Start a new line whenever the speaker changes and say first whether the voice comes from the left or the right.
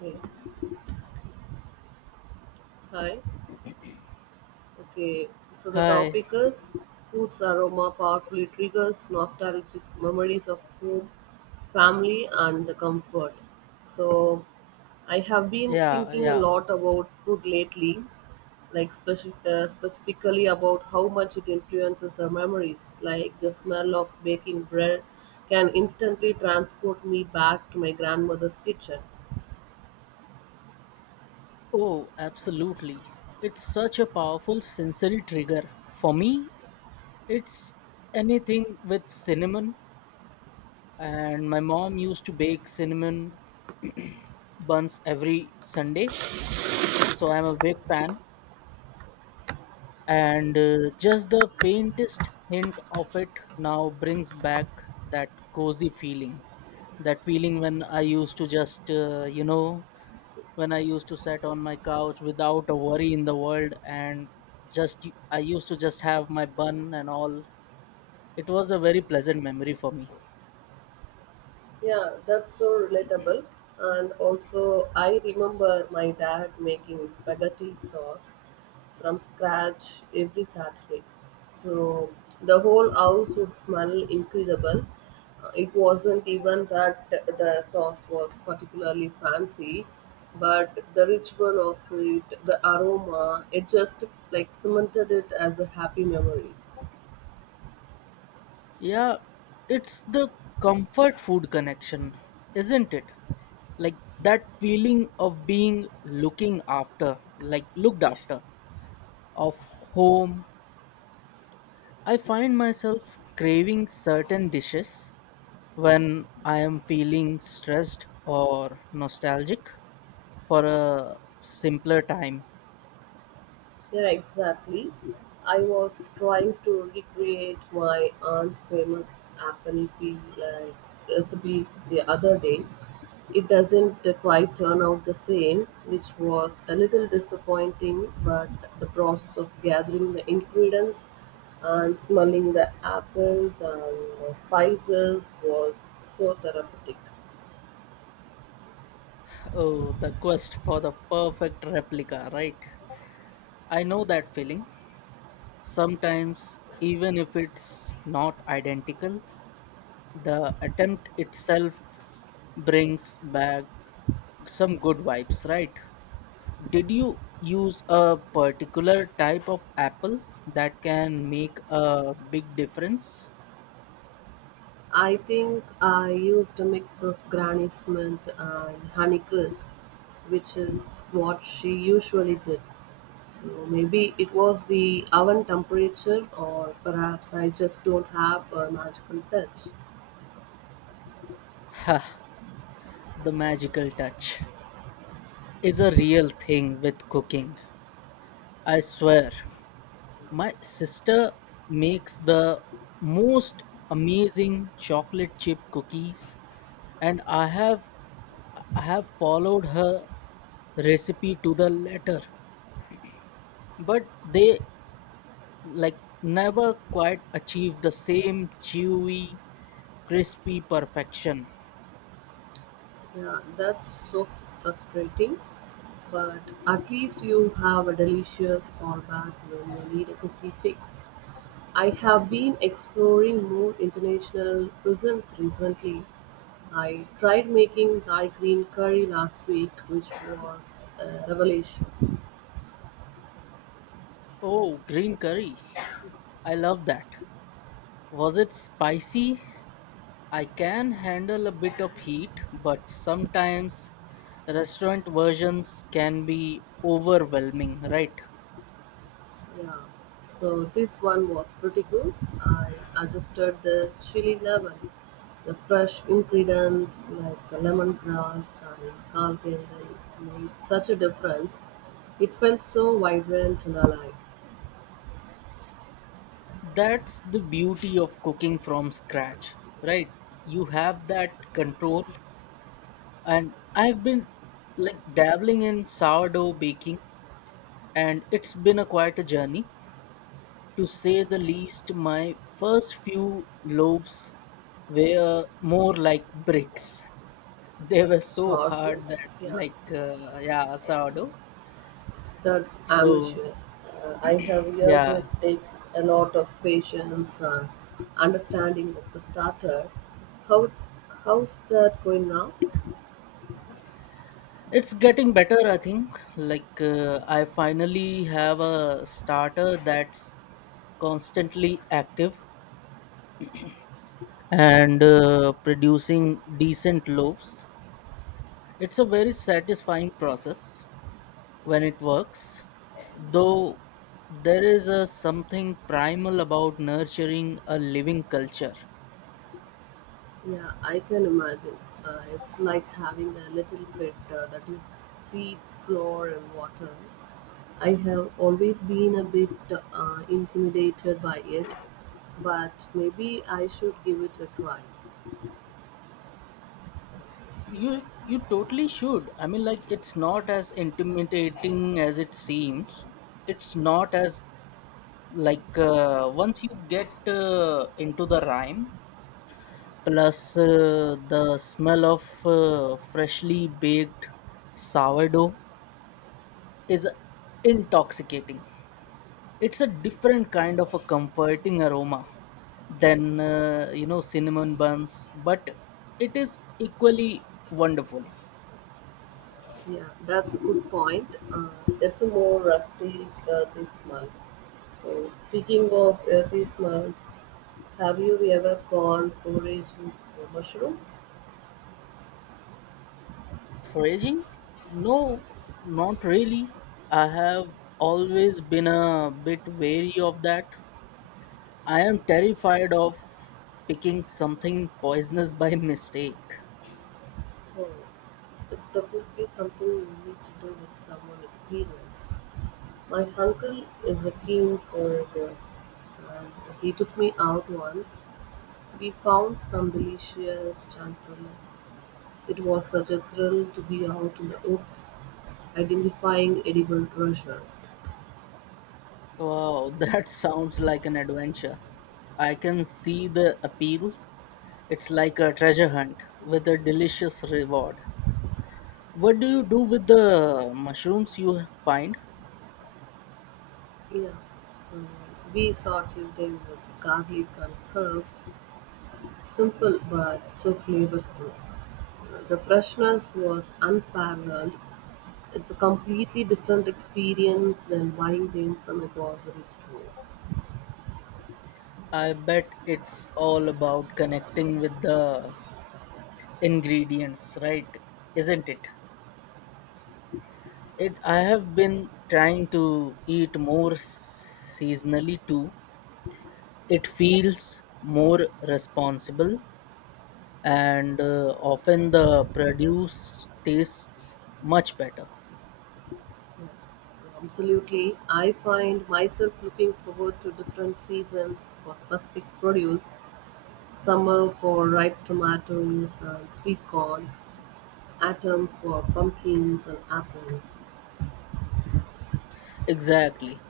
right: Hey. Hi. Okay. So the
left: Hi.
right: topic is food's aroma powerfully triggers nostalgic memories of home, family, and the comfort. So I have been
left: Yeah,
right: thinking a
left: yeah.
right: lot about food lately, like specifically about how much it influences our memories. Like the smell of baking bread can instantly transport me back to my grandmother's kitchen.
left: Oh, absolutely. It's such a powerful sensory trigger. For me, it's anything with cinnamon. And my mom used to bake cinnamon buns every Sunday. So I'm a big fan. And just the faintest hint of it now brings back that cozy feeling. That feeling when I used to just, when I used to sit on my couch without a worry in the world and just I used to just have my bun and all. It was a very pleasant memory for me.
right: Yeah, that's so relatable. And also, I remember my dad making spaghetti sauce from scratch every Saturday. So the whole house would smell incredible. It wasn't even that the sauce was particularly fancy, but the ritual of it, the aroma, it just like cemented it as a happy memory.
left: Yeah, it's the comfort food connection, isn't it? Like that feeling of being looking after, like looked after, of home. I find myself craving certain dishes when I am feeling stressed or nostalgic for a simpler time.
right: Yeah, exactly. I was trying to recreate my aunt's famous apple pie like recipe the other day. It doesn't quite turn out the same, which was a little disappointing, but the process of gathering the ingredients and smelling the apples and the spices was so therapeutic.
left: Oh, the quest for the perfect replica, right? I know that feeling. Sometimes, even if it's not identical, the attempt itself brings back some good vibes, right? Did you use a particular type of apple that can make a big difference?
right: I think I used a mix of Granny Smith and Honeycrisp, which is what she usually did. So maybe it was the oven temperature, or perhaps I just don't have a magical touch.
left: The magical touch is a real thing with cooking. I swear, my sister makes the most amazing chocolate chip cookies and I have followed her recipe to the letter, but they like never quite achieve the same chewy, crispy perfection.
right: Yeah, that's so frustrating, but at least you have a delicious fallback when you need a cookie fix. I have been exploring more international cuisines recently. I tried making Thai green curry last week, which was a revelation.
left: Oh, green curry. I love that. Was it spicy? I can handle a bit of heat, but sometimes restaurant versions can be overwhelming, right?
right: Yeah, so this one was pretty good. I adjusted the chili level. The fresh ingredients like the lemongrass and coriander made such a difference. It felt so vibrant and alive.
left: That's the beauty of cooking from scratch, right? You have that control. And I've been like dabbling in sourdough baking, and it's been a quite a journey. To say the least, my first few loaves were more like bricks. They were so
right: Sourdough,
left: hard that
right: yeah.
left: like yeah, sourdough.
right: That's
left: So
right: ambitious. I have heard
left: yeah,
right: it takes a lot of patience and understanding of the starter. How's how's that going now?
left: it's getting better. I think like I finally have a starter that's constantly active and producing decent loaves. It's a very satisfying process when it works, though there is a something primal about nurturing a living culture.
right: Yeah, I can imagine. It's like having a little pit that you feed flour and water. I have always been a bit intimidated by it, but maybe I should give it a try.
left: You totally should. I mean, like, it's not as intimidating as it seems. It's not as, like, once you get into the rhyme, plus the smell of freshly baked sourdough is intoxicating. It's a different kind of a comforting aroma than you know cinnamon buns, but it is equally wonderful.
right: Yeah, that's a good point. It's a more rustic earthy smell. So, speaking of earthy smells, have you ever gone foraging for mushrooms?
left: Foraging? No, not really. I have always been a bit wary of that. I am terrified of picking something poisonous by mistake.
right: Oh, it's definitely something you need to do with someone experienced. My uncle is a keen forager, and he took me out once. We found some delicious champignons. It was such a thrill to be out in the woods identifying edible treasures.
left: Wow, that sounds like an adventure. I can see the appeal. It's like a treasure hunt with a delicious reward. What do you do with the mushrooms you find?
right: Yeah, so we sauteed them with garlic and herbs, simple but so flavorful. The freshness was unparalleled. It's a completely different experience than buying them from a grocery store.
left: I bet it's all about connecting with the ingredients, right? Isn't it? I have been trying to eat more seasonally too. It feels more responsible, and often the produce tastes much better.
right: Absolutely, I find myself looking forward to different seasons for specific produce. Summer for ripe tomatoes and sweet corn, autumn for pumpkins and apples.
left: Exactly.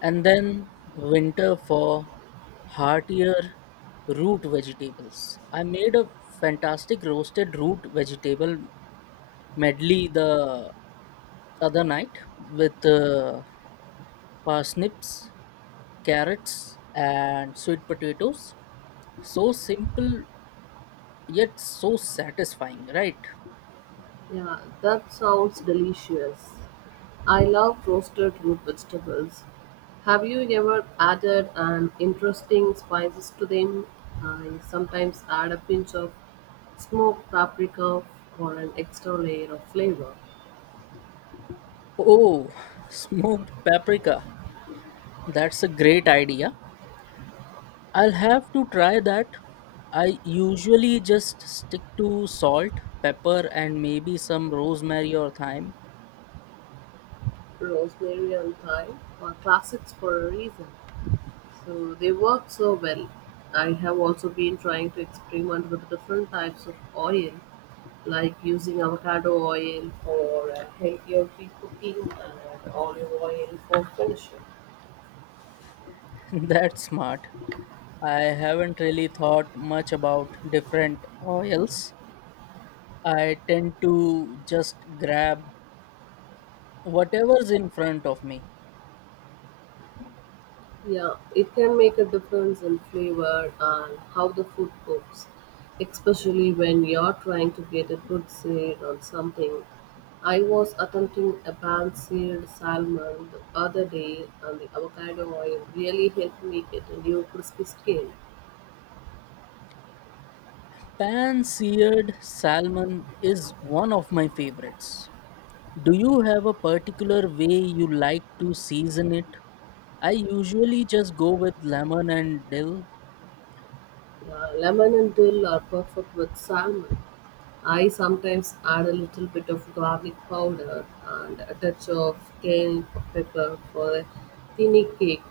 left: And then winter for heartier root vegetables. I made a fantastic roasted root vegetable medley the other night with parsnips, carrots, and sweet potatoes. So simple yet so satisfying, right?
right: Yeah, that sounds delicious. I love roasted root vegetables. Have you ever added an interesting spices to them? I sometimes add a pinch of smoked paprika for an extra layer of flavor.
left: Oh, smoked paprika. That's a great idea. I'll have to try that. I usually just stick to salt, pepper, and maybe some rosemary or thyme.
right: Rosemary and thyme are classics for a reason. So they work so well. I have also been trying to experiment with different types of oil, like using avocado oil for healthier cooking and olive oil for finishing.
left: That's smart. I haven't really thought much about different oils. I tend to just grab whatever's in front of me.
right: Yeah, it can make a difference in flavor and how the food cooks, especially when you're trying to get a good sear on something. I was attempting a pan seared salmon the other day, and the avocado oil really helped me get a new crispy skin.
left: Pan seared salmon is one of my favorites. Do you have a particular way you like to season it? I usually just go with lemon and dill,
right: Lemon and dill are perfect with salmon. I sometimes add a little bit of garlic powder and a touch of cayenne pepper for a tiny cake.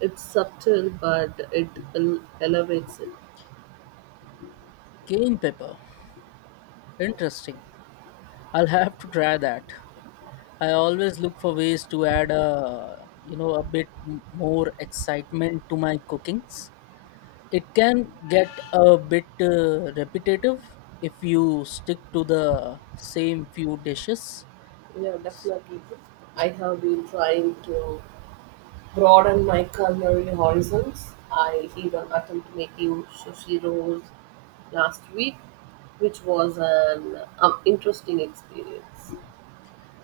right: It's subtle but it elevates it.
left: cayenne pepper. Interesting. I'll have to try that. I always look for ways to add a you know a bit more excitement to my cookings. It can get a bit repetitive if you stick to the same few dishes.
right: Yeah, definitely. I have been trying to broaden my culinary horizons. I even attempted making sushi rolls last week, which was an interesting experience.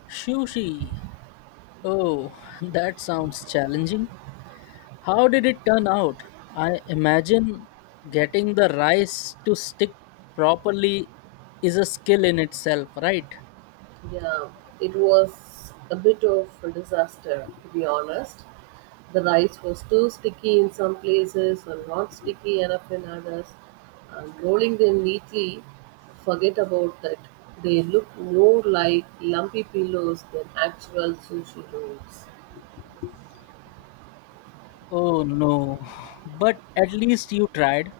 left: Sushi. Oh, that sounds challenging. How did it turn out? I imagine getting the rice to stick properly is a skill in itself, right?
right: Yeah, it was a bit of a disaster, to be honest. The rice was too sticky in some places and not sticky enough in others. And rolling them neatly, forget about that. They look more like lumpy pillows than actual sushi rolls.
left: Oh no. But at least you tried.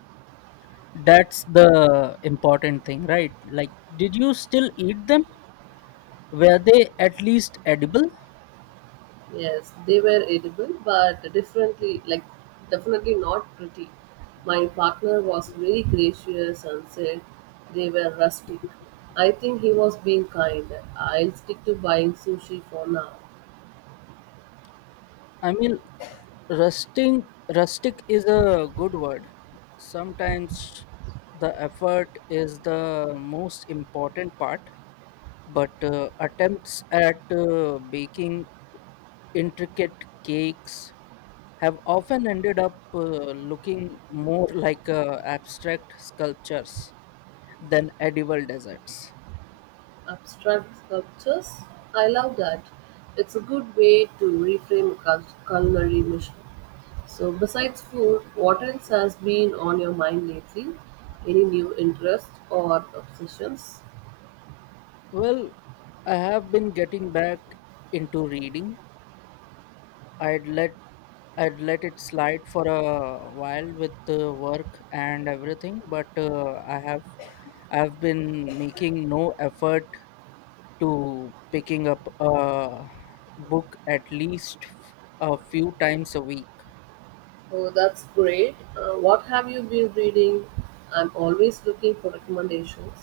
left: That's the important thing, right? Like, did you still eat them? Were they at least edible?
right: Yes, they were edible, but differently, like definitely not pretty. My partner was very gracious and said they were rustic. I think he was being kind. I'll stick to buying sushi for now.
left: I mean, rusting rustic is a good word. Sometimes the effort is the most important part, but attempts at baking intricate cakes have often ended up looking more like abstract sculptures than edible desserts.
right: Abstract sculptures? I love that. It's a good way to reframe a culinary mission. So, besides food, what else has been on your mind lately? Any new interests or obsessions?
left: Well, I have been getting back into reading. I'd let I'd let it slide for a while with the work and everything, but I've been making no effort to picking up a book at least a few times a week.
right: Oh, that's great. What have you been reading? I'm always looking for recommendations.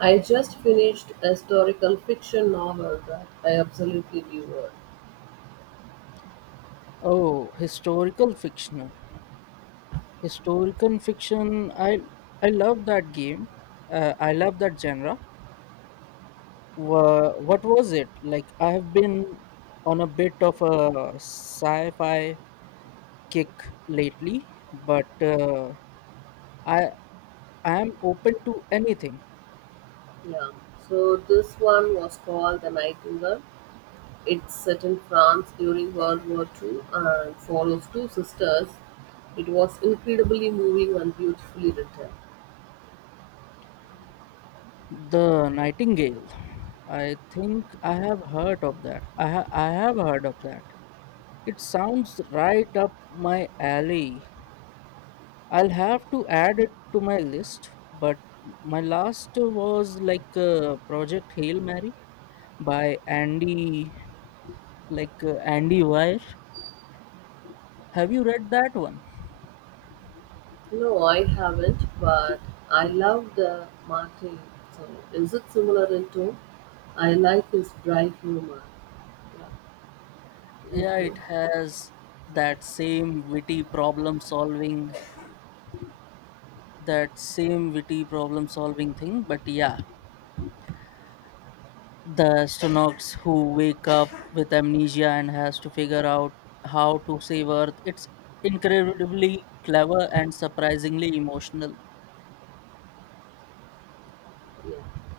right: I just finished a historical fiction novel that I absolutely devoured.
left: Oh, Historical fiction. I love that game. I love that genre. Wha what was it like? I have been on a bit of a sci-fi kick lately, but I I am open to anything.
right: Yeah. So this one was called The Nightingale. It's set in France during World War II and follows two sisters. It was incredibly moving and beautifully written.
left: The Nightingale. I think I have heard of that. I have heard of that. It sounds right up my alley. I'll have to add it to my list, but my last was like Project Hail Mary by Andy Weir. Have you read that one?
right: No, I haven't, but I love the Martin. So, is it similar in tone? I like his dry humor. Yeah.
left: Yeah,
right: Okay.
left: it has that same witty problem solving, that same witty problem solving thing. But yeah, the astronauts who wake up with amnesia and has to figure out how to save Earth. It's incredibly clever and surprisingly emotional.
right: Yeah.